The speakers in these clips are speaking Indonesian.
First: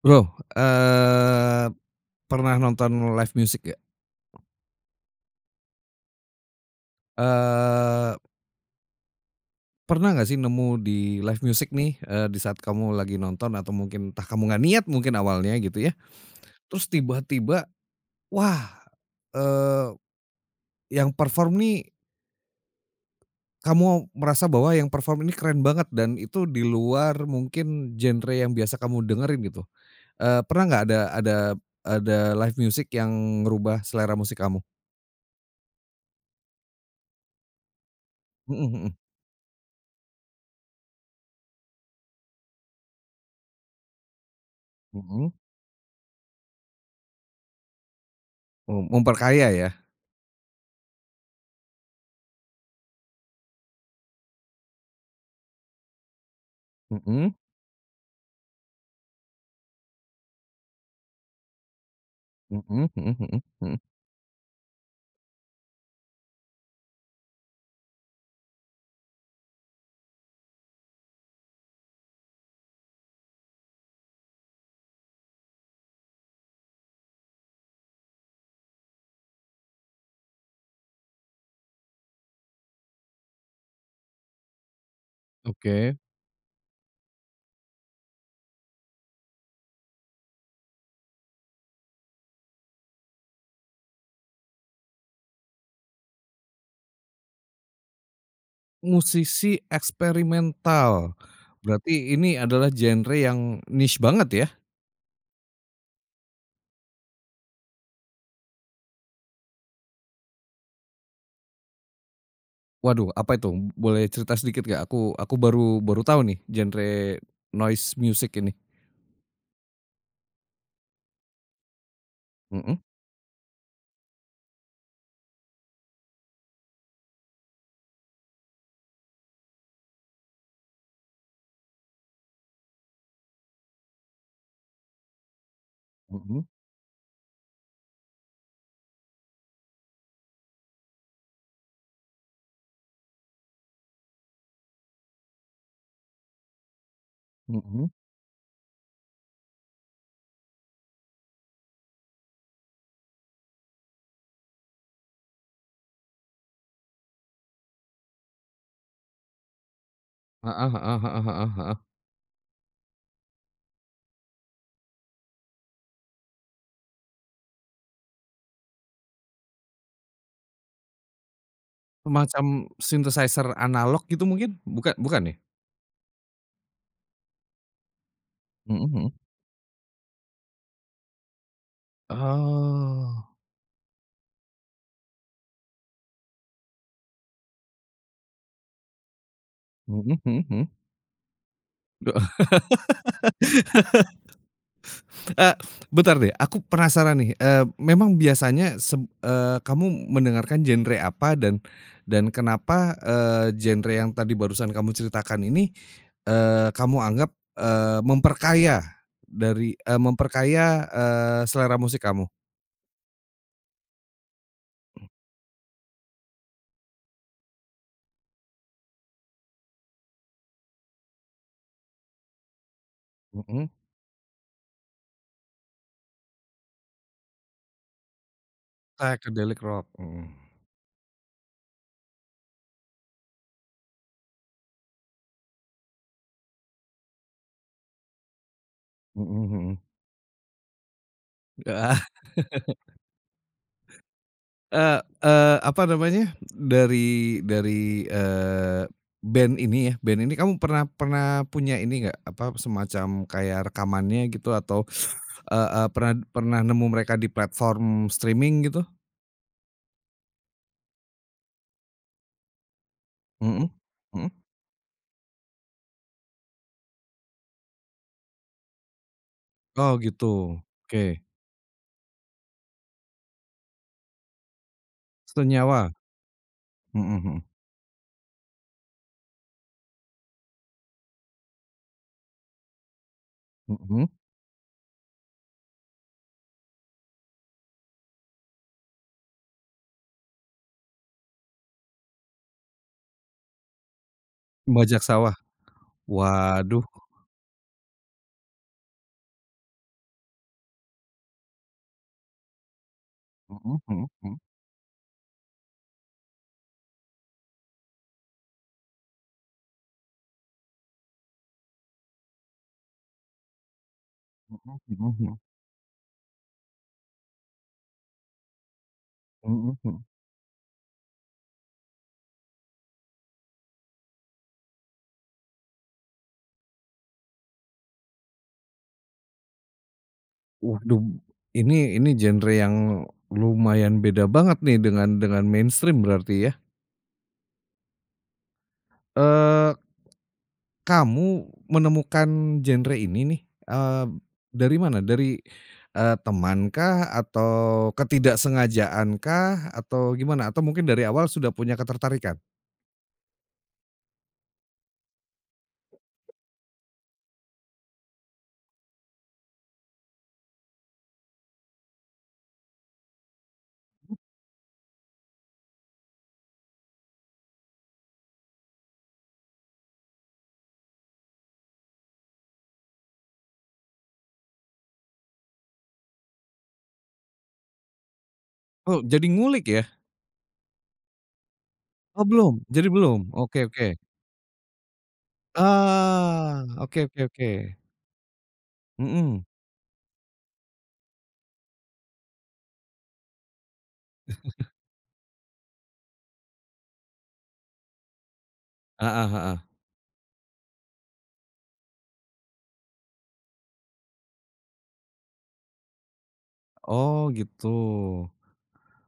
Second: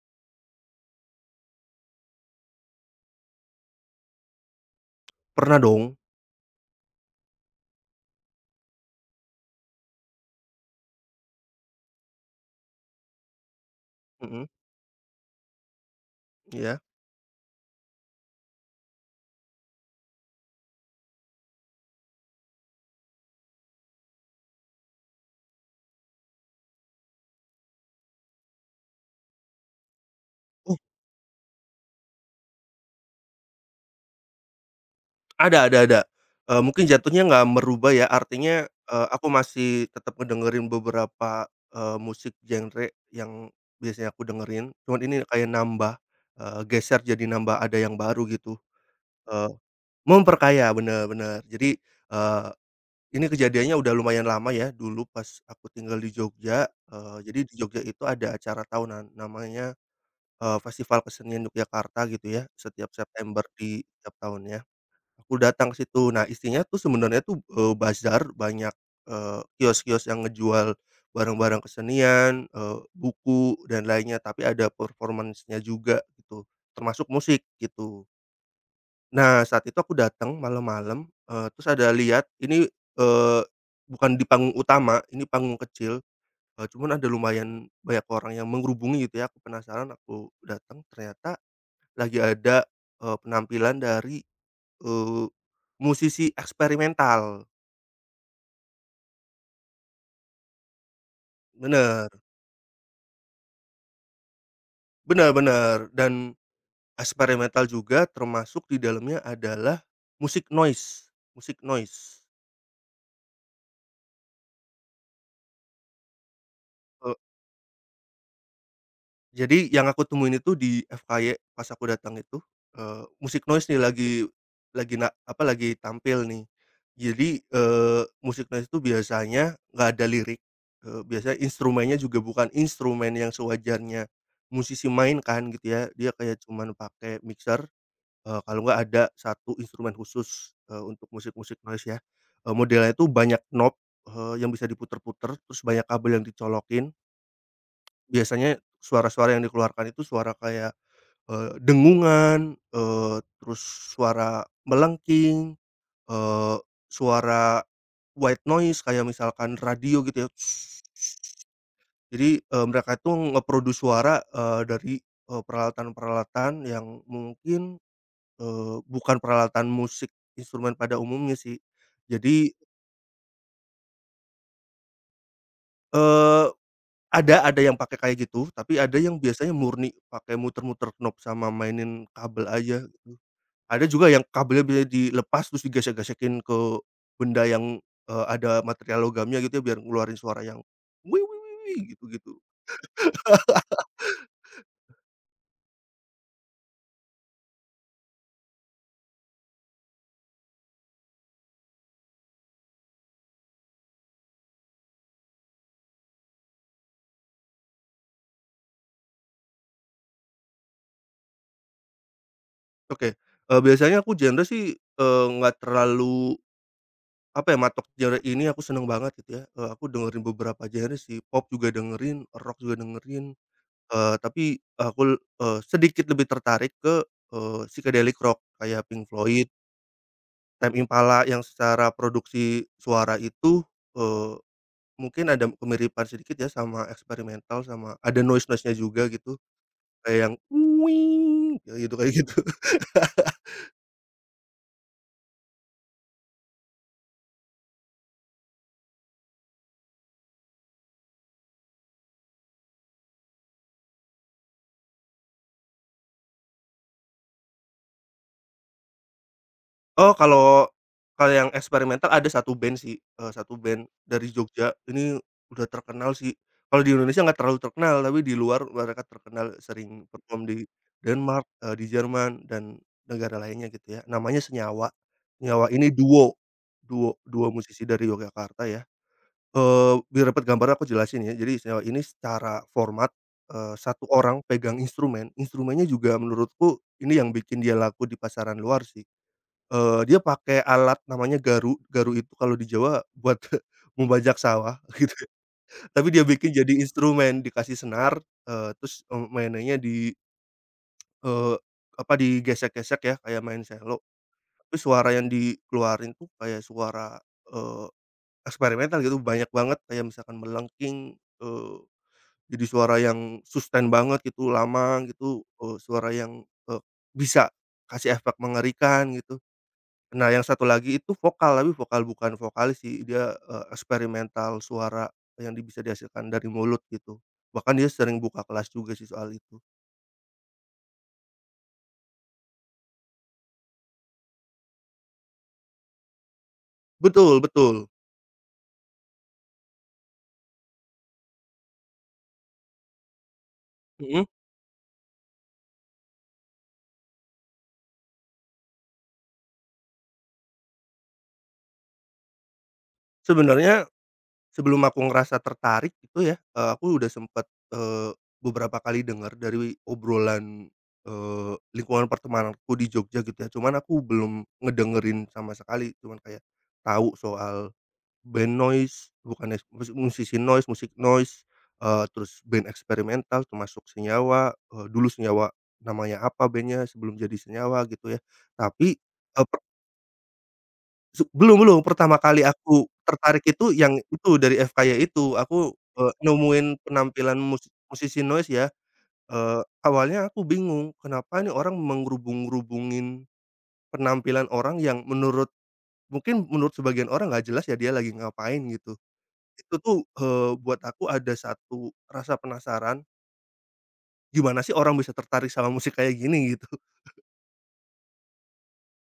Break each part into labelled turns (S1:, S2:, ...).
S1: Bro, pernah nonton live music nggak?
S2: Pernah dong,
S1: Eee, Pernah nggak sih nemu di live music nih, di saat kamu lagi nonton atau mungkin entah kamu
S2: mhm,
S1: nggak niat mungkin awalnya gitu ya,
S2: iya.
S1: terus tiba-tiba, wah, eee, yang perform nih kamu merasa bahwa yang perform ini keren banget dan itu di luar mungkin genre yang biasa kamu dengerin gitu. Pernah
S2: Oh,
S1: nggak ada live music yang ngerubah selera musik kamu?
S2: ada, mungkin jatuhnya nggak merubah ya,
S1: Mhm,
S2: artinya,
S1: mhm.
S2: aku masih tetap ngedengerin beberapa, musik genre yang biasanya aku dengerin, cuman ini
S1: Mhm.
S2: kayak nambah, geser jadi nambah ada yang baru gitu,
S1: Memperkaya
S2: eee,
S1: ya?
S2: memperkaya, bener bener. Jadi, eee, ini kejadiannya udah lumayan lama ya, dulu pas aku tinggal di Jogja,
S1: Mhm.
S2: jadi di Jogja itu ada acara tahunan namanya Festival Kesenian Yogyakarta gitu ya,
S1: Mhm,
S2: setiap
S1: mhm, mhm,
S2: September
S1: mhm.
S2: di tiap tahunnya. Aku datang ke situ. Nah, isinya tuh sebenarnya tuh, bazar banyak, kios-kios yang ngejual barang-barang kesenian, buku dan lainnya, tapi ada performance-nya juga gitu, termasuk musik gitu. Nah, saat itu aku datang malam-malam, terus ada lihat ini, eee, bukan di panggung utama, ini panggung
S1: Oke.
S2: kecil, cuman ada lumayan banyak orang yang mengerubungi gitu ya, aku penasaran, aku datang, ternyata lagi ada, penampilan dari, eee, musisi eksperimental.
S1: Musisi eksperimental,
S2: Bener
S1: berarti ini adalah genre yang niche banget ya?
S2: bener bener, dan eksperimental juga termasuk di dalamnya adalah musik noise musik noise.
S1: Waduh, apa itu? Boleh cerita sedikit nggak? Aku baru baru tahu nih genre noise music ini.
S2: Jadi yang aku temuin itu di FKY pas aku datang itu,
S1: Mhm,
S2: Musik Noise nih lagi tampil nih. Jadi, Musik Noise itu biasanya nggak ada lirik, biasanya instrumennya juga bukan instrumen yang sewajarnya musisi mainkan gitu ya, dia
S1: mhm,
S2: kayak cuman pakai mixer, kalau nggak ada satu instrumen khusus, untuk musik-musik noise ya, modelnya itu banyak knob, yang bisa diputer-puter, terus banyak kabel yang dicolokin.
S1: mhm.
S2: Biasanya suara-suara yang dikeluarkan itu suara kayak, dengungan, terus suara melengking, eee, suara white noise kayak misalkan radio gitu ya.
S1: Heeh, heeh, heeh, heeh, heeh.
S2: Jadi, mereka itu nge-produce suara, dari, peralatan-peralatan yang mungkin, bukan peralatan musik instrumen pada umumnya sih.
S1: Semacam
S2: Jadi,
S1: synthesizer analog gitu mungkin? Bukan, bukan ya?
S2: eee, ada yang pakai kayak gitu, tapi
S1: Mhm,
S2: ada
S1: mhm.
S2: yang biasanya murni pakai muter-muter knob sama mainin kabel aja.
S1: Oh.
S2: Ada juga yang kabelnya bisa dilepas terus digesek-gesekin ke benda yang, ada material logamnya gitu ya biar
S1: Mhm,
S2: ngeluarin suara
S1: mhm,
S2: yang
S1: mhm.
S2: gitu-gitu.
S1: Eee, Bentar deh, aku penasaran nih, memang biasanya kamu mendengarkan genre apa dan kenapa, genre yang tadi barusan kamu ceritakan ini, kamu anggap, eee, memperkaya memperkaya, selera musik kamu?
S2: Oke, biasanya aku genre sih, nggak terlalu apa ya, matok genre ini aku seneng banget gitu ya, aku dengerin beberapa genre sih, pop juga dengerin, rock juga dengerin,
S1: Mhm,
S2: tapi aku, sedikit lebih tertarik ke, psychedelic rock kayak Pink Floyd,
S1: psychedelic rock, mhm,
S2: Tame Impala yang secara produksi suara itu, eee Mungkin ada kemiripan sedikit ya sama eksperimental, sama ada noise-noise-nya juga gitu,
S1: mhm,
S2: kayak yang "wing" kayak gitu
S1: mhm.
S2: kayak gitu.
S1: Eee eee, Apa namanya, dari dari, eee, band ini ya, band ini kamu pernah pernah punya ini nggak, apa, semacam kayak rekamannya gitu atau, eee eee, pernah pernah nemu mereka di platform streaming gitu?
S2: Oh kalau kalau yang eksperimental ada satu band sih, satu
S1: Mhm,
S2: band
S1: mhm.
S2: dari Jogja, ini udah terkenal sih. Kalau di Indonesia nggak terlalu terkenal, tapi di luar mereka terkenal
S1: Oh
S2: sering
S1: gitu,
S2: perform di
S1: oke.
S2: Denmark, di Jerman dan negara lainnya gitu ya, namanya Senyawa. Senyawa ini
S1: Senyawa?
S2: duo duo
S1: Mhm,
S2: duo musisi dari Yogyakarta ya. Biar dapat gambaran aku jelasin ya. Jadi sejauh ini secara format,
S1: mhm,
S2: satu
S1: mhm.
S2: orang pegang instrumen, instrumennya juga menurutku ini yang bikin dia laku di pasaran luar sih. Dia pakai alat namanya garu, garu itu kalau di Jawa buat membajak sawah
S1: Bajak
S2: gitu ya,
S1: Sawah?
S2: tapi dia bikin jadi
S1: Waduh.
S2: instrumen, dikasih senar, terus, mainannya di, eee, apa, digesek-gesek ya kayak main
S1: Mhm,
S2: selo,
S1: mhm, mhm,
S2: tapi suara yang dikeluarin tuh kayak suara, eee, eksperimental gitu, banyak banget kayak misalkan melengking, eee Jadi suara yang sustain banget gitu,
S1: mhm,
S2: lama
S1: mhm, mhm,
S2: gitu, suara yang, bisa kasih efek mengerikan gitu.
S1: mhm, mhm.
S2: Nah yang satu lagi itu vokal, tapi vokal bukan vokalis sih, dia, eksperimental suara yang bisa dihasilkan dari mulut gitu. Bahkan dia sering buka kelas juga sih soal itu.
S1: Waduh, ini genre yang lumayan beda banget nih dengan mainstream berarti ya.
S2: Betul betul.
S1: Eee, Kamu menemukan genre ini nih, eee,
S2: Mhm.
S1: dari mana? Dari, temankah atau ketidaksengajaankah atau gimana? Atau mungkin dari awal sudah punya ketertarikan?
S2: Sebenarnya Sebelum aku ngerasa tertarik itu ya, aku udah sempet, beberapa kali dengar dari obrolan, lingkungan pertemananku di Jogja gitu ya, cuman aku belum ngedengerin sama sekali, cuman kayak tahu soal band noise, bukannya musisi noise, musik noise, terus band eksperimental termasuk Senyawa, dulu Senyawa namanya apa bandnya sebelum jadi Senyawa gitu ya. Tapi,
S1: Oh, jadi
S2: eee
S1: ngulik ya?
S2: Su belum belum, pertama
S1: Oh,
S2: kali
S1: belum?
S2: aku
S1: Jadi belum?
S2: tertarik
S1: Oke,
S2: itu
S1: oke.
S2: yang itu dari FKY itu, aku,
S1: Ah,
S2: nemuin
S1: oke, oke,
S2: penampilan
S1: oke.
S2: musisi noise ya,
S1: Mm-mm.
S2: awalnya aku bingung, kenapa nih orang menggerubung-gerubungin penampilan orang yang menurut mungkin menurut sebagian orang nggak jelas ya dia lagi ngapain gitu.
S1: Ah, ah, ah. Ah.
S2: Itu tuh, buat aku ada satu rasa penasaran, gimana sih orang bisa tertarik sama musik kayak gini gitu.
S1: Oh gitu.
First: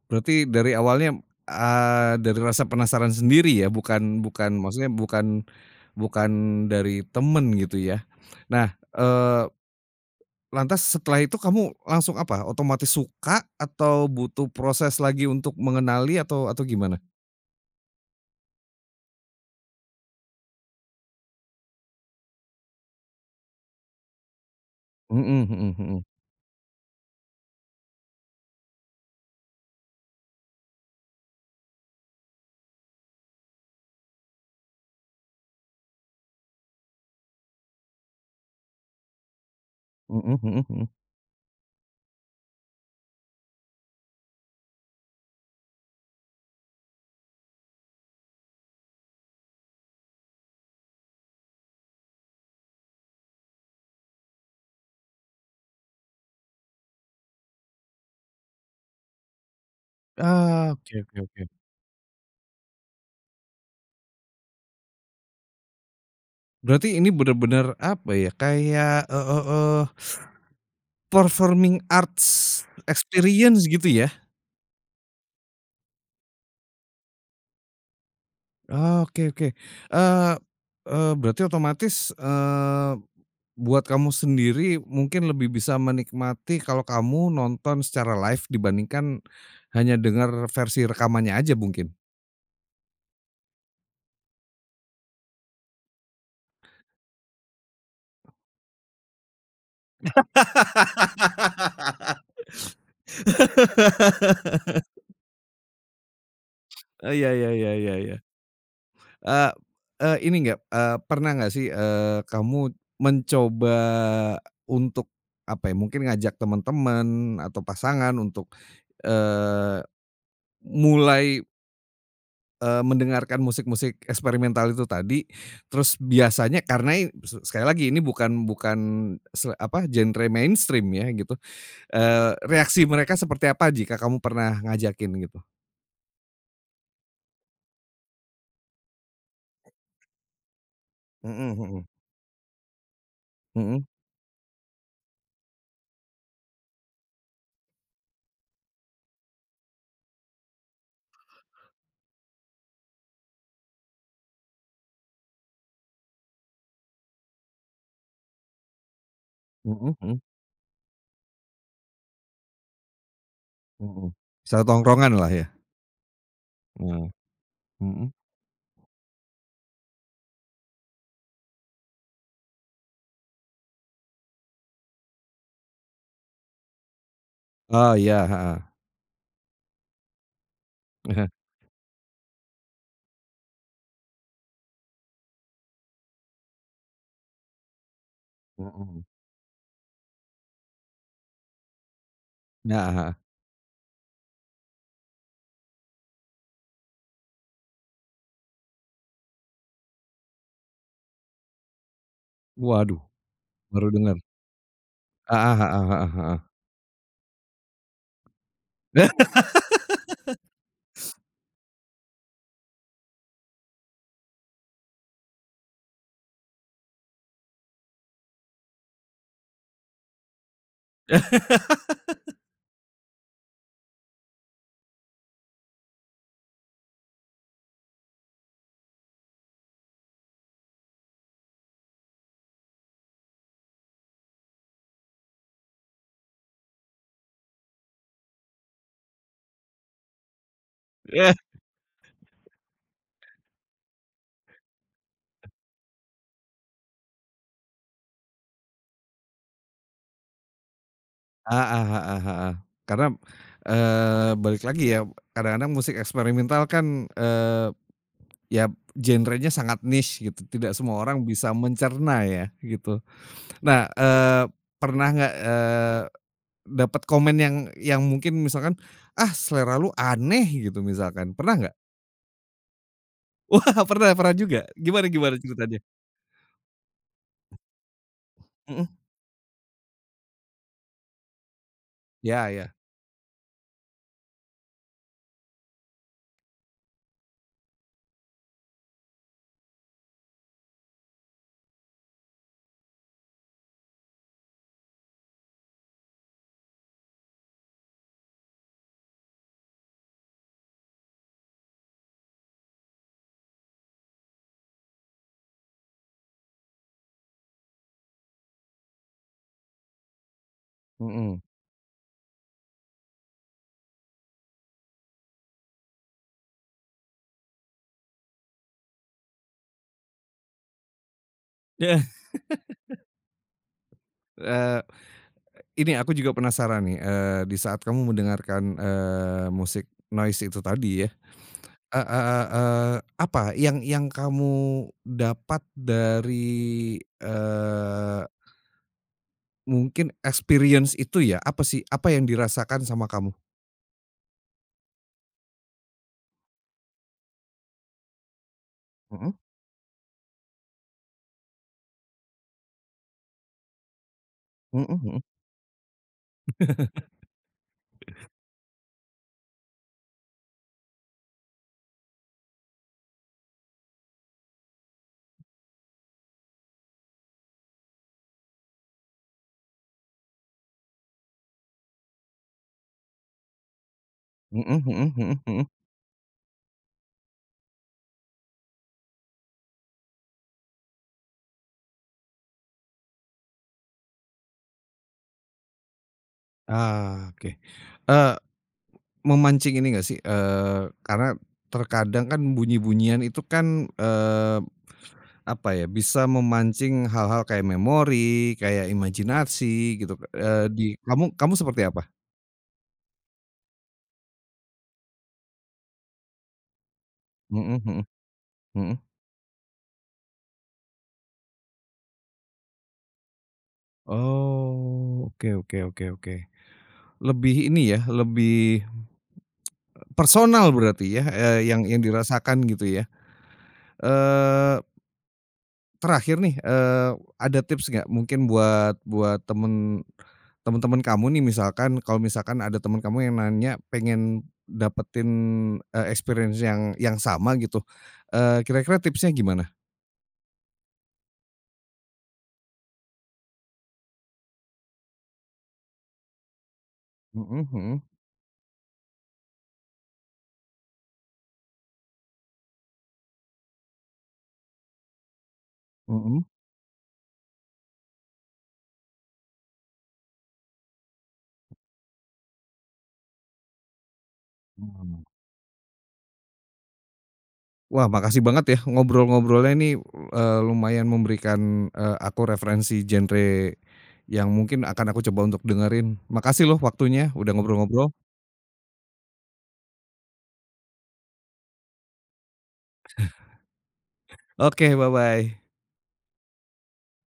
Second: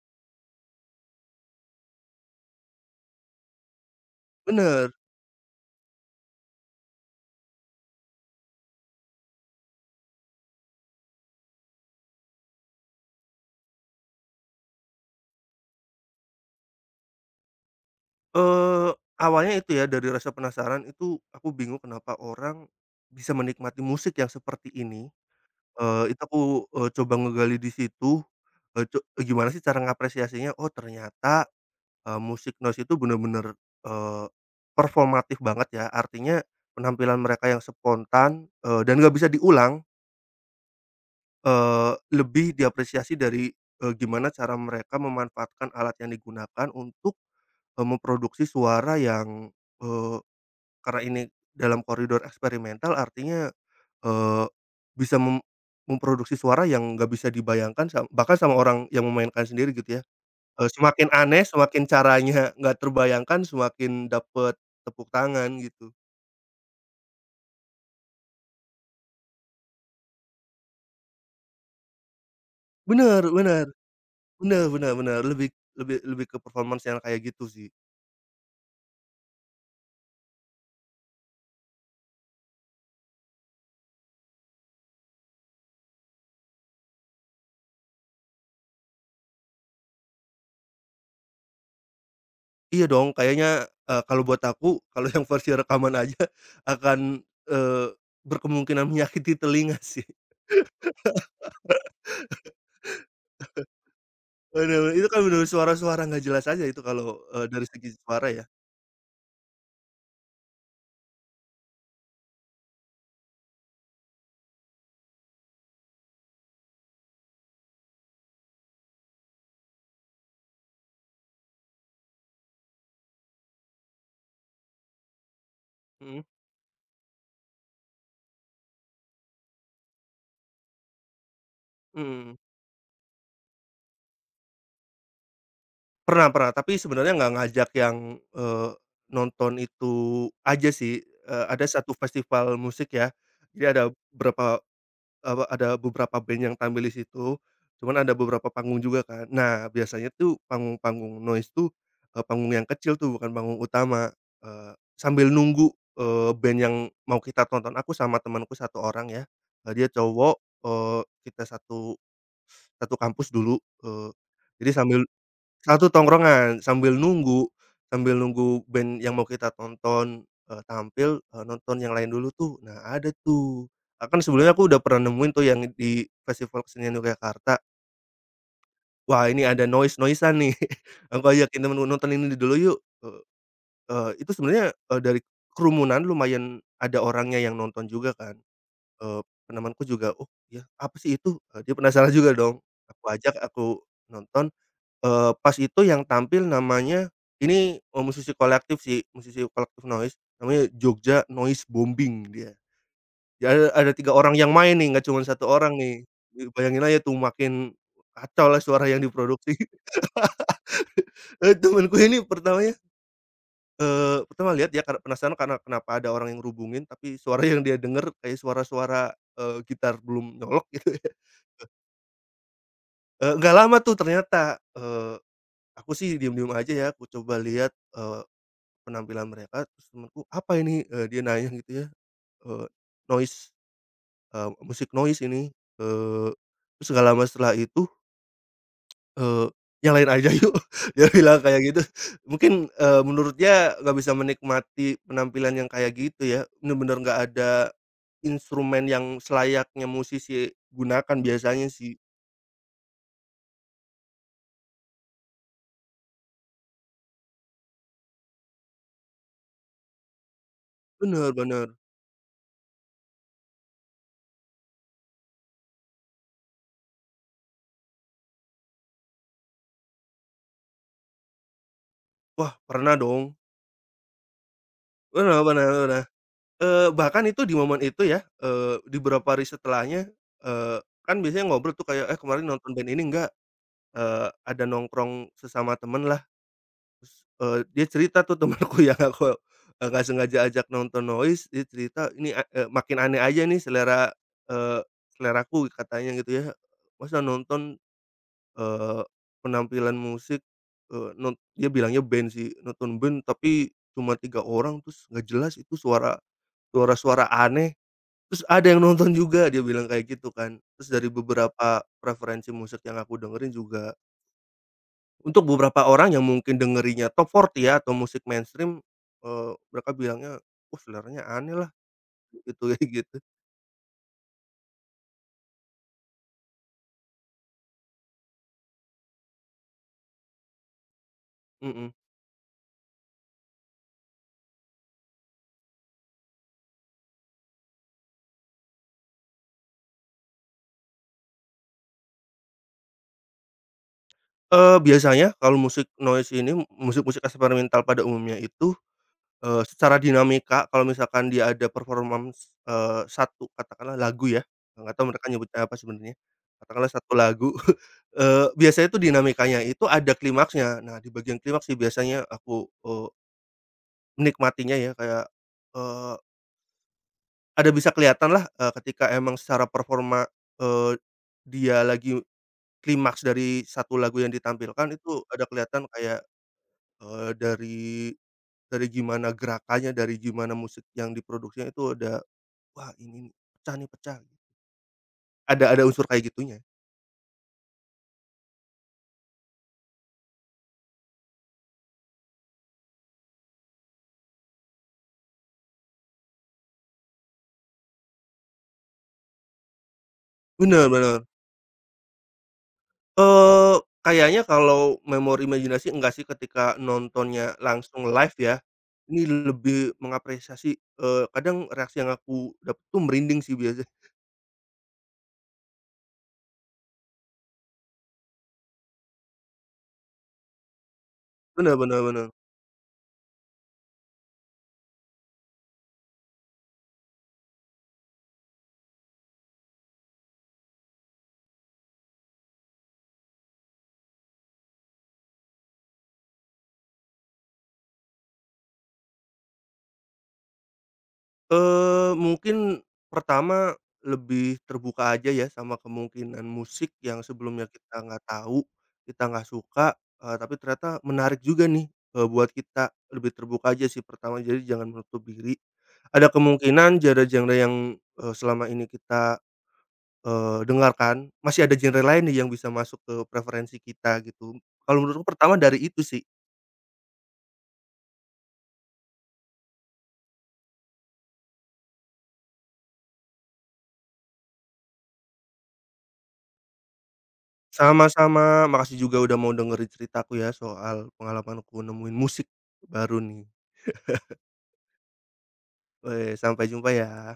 S1: Berarti dari awalnya, dari rasa penasaran sendiri ya, bukan bukan maksudnya
S2: Bener.
S1: bukan bukan dari temen gitu ya. Nah, lantas setelah itu kamu langsung apa, otomatis suka atau butuh proses lagi untuk mengenali atau gimana?
S2: Eee, awalnya itu ya, dari rasa penasaran itu aku bingung kenapa orang bisa menikmati musik yang seperti ini,
S1: Mhm, mhm, mhm.
S2: itu aku, coba ngegali di situ, eee, co gimana sih cara ngapresiasinya, oh ternyata, musik noise itu bener-bener, eee, performatif banget ya, artinya penampilan mereka yang spontan, dan nggak bisa diulang,
S1: Mhm, mhm, mhm.
S2: lebih diapresiasi dari, gimana cara mereka memanfaatkan alat yang digunakan untuk, memproduksi suara yang, eee karena ini dalam koridor eksperimental artinya, eee, bisa memproduksi suara yang nggak bisa dibayangkan bahkan sama orang yang memainkan sendiri gitu ya,
S1: Ah, oke,
S2: semakin
S1: oke, oke.
S2: aneh semakin caranya nggak terbayangkan semakin dapet tepuk tangan gitu.
S1: Berarti ini bener-bener apa ya, kayak, eee eee eee, performing arts
S2: Bener
S1: experience
S2: bener
S1: gitu ya?
S2: bener bener bener lebih lebih lebih ke performance yang kayak gitu sih.
S1: Oke, oke. Eee eee, Berarti otomatis, buat kamu sendiri mungkin lebih bisa menikmati kalau kamu nonton secara live dibandingkan hanya dengar versi rekamannya aja mungkin?
S2: Iya dong kayaknya, kalau buat aku kalau yang versi rekaman aja akan, eee, berkemungkinan menyakiti telinga sih. Bener, itu kan bener suara-suara nggak jelas aja itu kalau,
S1: Iya, iya,
S2: dari
S1: iya,
S2: segi
S1: iya, iya.
S2: suara ya.
S1: Eee eee, ini nggak eee, Pernah nggak sih, kamu mencoba untuk, apa ya, mungkin ngajak teman-teman atau pasangan untuk, eh, mulai, mendengarkan musik-musik eksperimental itu tadi, terus
S2: Mhm,
S1: biasanya karena i se sekali lagi ini bukan bukan se apa, genre mainstream ya gitu,
S2: mhm.
S1: reaksi mereka seperti apa jika kamu pernah ngajakin gitu?
S2: Pernah pernah, tapi sebenarnya nggak ngajak yang, nonton itu aja sih,
S1: Mhm,
S2: ada
S1: mhm.
S2: satu festival musik ya, jadi
S1: Mhm,
S2: berapa ada beberapa band yang tampil di situ, cuman ada beberapa panggung juga kan. Nah, biasanya tuh panggung-panggung noise tuh, panggung yang kecil tuh bukan panggung utama, sambil nunggu, band yang mau kita tonton aku sama temanku satu orang ya, dia
S1: mhm, mhm,
S2: cowok, kita satu satu kampus dulu,
S1: mhm.
S2: eee, jadi sambil
S1: Setongkrongan lah ya?
S2: satu tongkrongan, sambil
S1: Nah,
S2: nunggu
S1: mhm.
S2: sambil nunggu band yang mau kita tonton, tampil, nonton yang lain dulu tuh. Nah, ada tuh. Kan sebelumnya aku udah pernah nemuin tuh yang di Festival Kesenian Yogyakarta,
S1: Oh iya, heeh.
S2: wah ini ada noise-noise-an nih, aku
S1: Heeh.
S2: ajakin temenku, "Nonton ini dulu yuk." Eee eee, itu sebenarnya, dari kerumunan lumayan ada orangnya yang nonton juga kan,
S1: Mhm.
S2: eee, temanku juga, "Oh, ya apa sih itu?" Dia penasaran juga dong,
S1: Nah,
S2: aku
S1: heeh.
S2: ajak, aku nonton. Pas itu yang tampil namanya ini, musisi kolektif sih, musisi kolektif noise, namanya Jogja Noise Bombing dia.
S1: Waduh,
S2: Ya ada
S1: baru
S2: ada 3
S1: dengar.
S2: orang yang main nih, nggak cuma satu
S1: Heeh,
S2: orang
S1: heeh,
S2: nih.
S1: heeh, heeh.
S2: Ya bayangin aja tuh makin kacaulah suara yang diproduksi. Temenku ini pertamanya, pertama lihat ya karena penasaran karena kenapa ada orang yang rubungin tapi suara yang dia denger kayak suara-suara, gitar belum nyolok gitu ya. Nggak lama tuh ternyata, aku sih diem-diem aja ya, aku coba lihat penampilan mereka, terus temanku "Apa ini?" Dia nanya gitu ya, eee, noise, musik noise ini, eee, terus nggak lama setelah itu, eee, "Yang lain aja yuk," dia bilang kayak gitu. Mungkin, menurut dia nggak bisa menikmati penampilan yang kayak gitu ya, bener-bener nggak ada instrumen yang selayaknya musisi gunakan biasanya
S1: Heeh,
S2: sih.
S1: heeh, heeh. Karena, balik lagi ya, kadang-kadang musik eksperimental kan, ya genrenya sangat niche gitu, tidak semua orang
S2: Bener
S1: bisa
S2: bener.
S1: mencerna ya, gitu. Nah, pernah nggak, dapat komen yang mungkin misalkan, "Ah selera lu aneh," gitu misalkan, pernah nggak?
S2: Wah, pernah dong.
S1: Wah, pernah pernah juga? Gimana gimana
S2: Pernah pernah
S1: ceritanya?
S2: pernah. Bahkan itu di momen itu ya,
S1: Mhm.
S2: di beberapa hari setelahnya, eee, kan biasanya ngobrol tuh kayak, "Eh, kemarin
S1: Ya,
S2: nonton
S1: ya,
S2: band ini enggak?" Ada nongkrong sesama temen lah, terus, dia cerita tuh temenku yang aku, nggak sengaja ajak nonton Noise, dia cerita, "Ini makin aneh aja nih selera, eee, seleraku," katanya gitu ya, "masa nonton, eee, penampilan musik, eee, non" dia bilangnya band sih, "nonton band tapi cuma 3 orang, terus nggak jelas itu suara-suara aneh." Terus ada yang nonton juga dia bilang kayak gitu kan. Terus dari
S1: mhm.
S2: beberapa preferensi musik yang aku dengerin juga untuk beberapa orang yang mungkin dengerinnya top 40 ya atau musik mainstream, mereka bilangnya, seleranya aneh lah,"
S1: Iya.
S2: gitu kayak gitu,
S1: Eee Ini aku juga penasaran nih, di saat kamu mendengarkan, musik noise itu tadi ya,
S2: mhm.
S1: heeh, heeh, apa yang kamu dapat dari, mungkin experience itu ya, apa sih, apa yang dirasakan sama kamu?
S2: Biasanya kalau musik noise ini, musik-musik eksperimental pada umumnya itu.
S1: Mhm,
S2: Secara dinamika kalau misalkan dia ada performance, satu katakanlah lagu ya,
S1: mhm,
S2: nggak tahu
S1: mhm.
S2: mereka nyebutnya apa sebenarnya, katakanlah satu lagu, biasanya itu dinamikanya itu ada klimaksnya. Nah, di bagian klimaks sih biasanya aku, menikmatinya ya kayak, eee, ada bisa kelihatanlah, ketika emang secara performa, eee, dia lagi klimaks dari satu lagu yang
S1: Mhm,
S2: ditampilkan
S1: mhm,
S2: itu
S1: mhm,
S2: ada
S1: mhm.
S2: kelihatan kayak, dari gimana gerakannya, dari gimana musik yang diproduksinya itu ada. Wah ini nih, pecah nih pecah. Ada unsur kayak gitunya.
S1: Ah, oke. Eee, Memancing ini nggak sih, karena terkadang kan bunyi-bunyian itu kan, apa ya, bisa memancing hal-hal kayak memori, kayak imajinasi gitu, di
S2: Bener bener.
S1: kamu kamu seperti apa?
S2: Eee, kayaknya kalau memori imajinasi enggak sih ketika nontonnya
S1: Mhm, mhm,
S2: langsung live ya,
S1: mhm.
S2: ini lebih mengapresiasi, kadang reaksi yang aku dapet tuh merinding sih biasanya.
S1: Oh, oke, oke, oke, oke. Lebih ini ya, lebih personal berarti ya,
S2: Bener
S1: yang
S2: bener bener.
S1: dirasakan gitu ya. Eee, Terakhir nih, ada tips nggak mungkin buat buat teman-teman kamu nih misalkan kalau misalkan ada teman kamu yang nanya pengen dapetin, experience yang sama gitu, kira-kira tipsnya gimana?
S2: Mungkin pertama lebih terbuka aja ya sama kemungkinan musik yang
S1: Mhm,
S2: sebelumnya
S1: mhm,
S2: kita nggak tahu, kita nggak suka, tapi ternyata menarik juga nih, buat kita. Lebih terbuka aja sih pertama, jadi jangan menutup diri. Ada
S1: mhm.
S2: kemungkinan genre-genre yang, selama ini kita, dengarkan, masih ada genre lain nih yang bisa masuk ke preferensi kita gitu. Kalau
S1: Mmm.
S2: menurutku pertama dari itu sih.
S1: Wah, makasih banget ya ngobrol-ngobrolnya ini, lumayan memberikan, aku referensi genre yang mungkin akan aku coba untuk dengerin. Makasih loh waktunya udah ngobrol-ngobrol.
S2: Sama-sama, makasih juga udah mau dengerin ceritaku ya soal pengalamanku nemuin musik baru nih.
S1: Oke, bye-bye.
S2: Weh, sampai jumpa ya.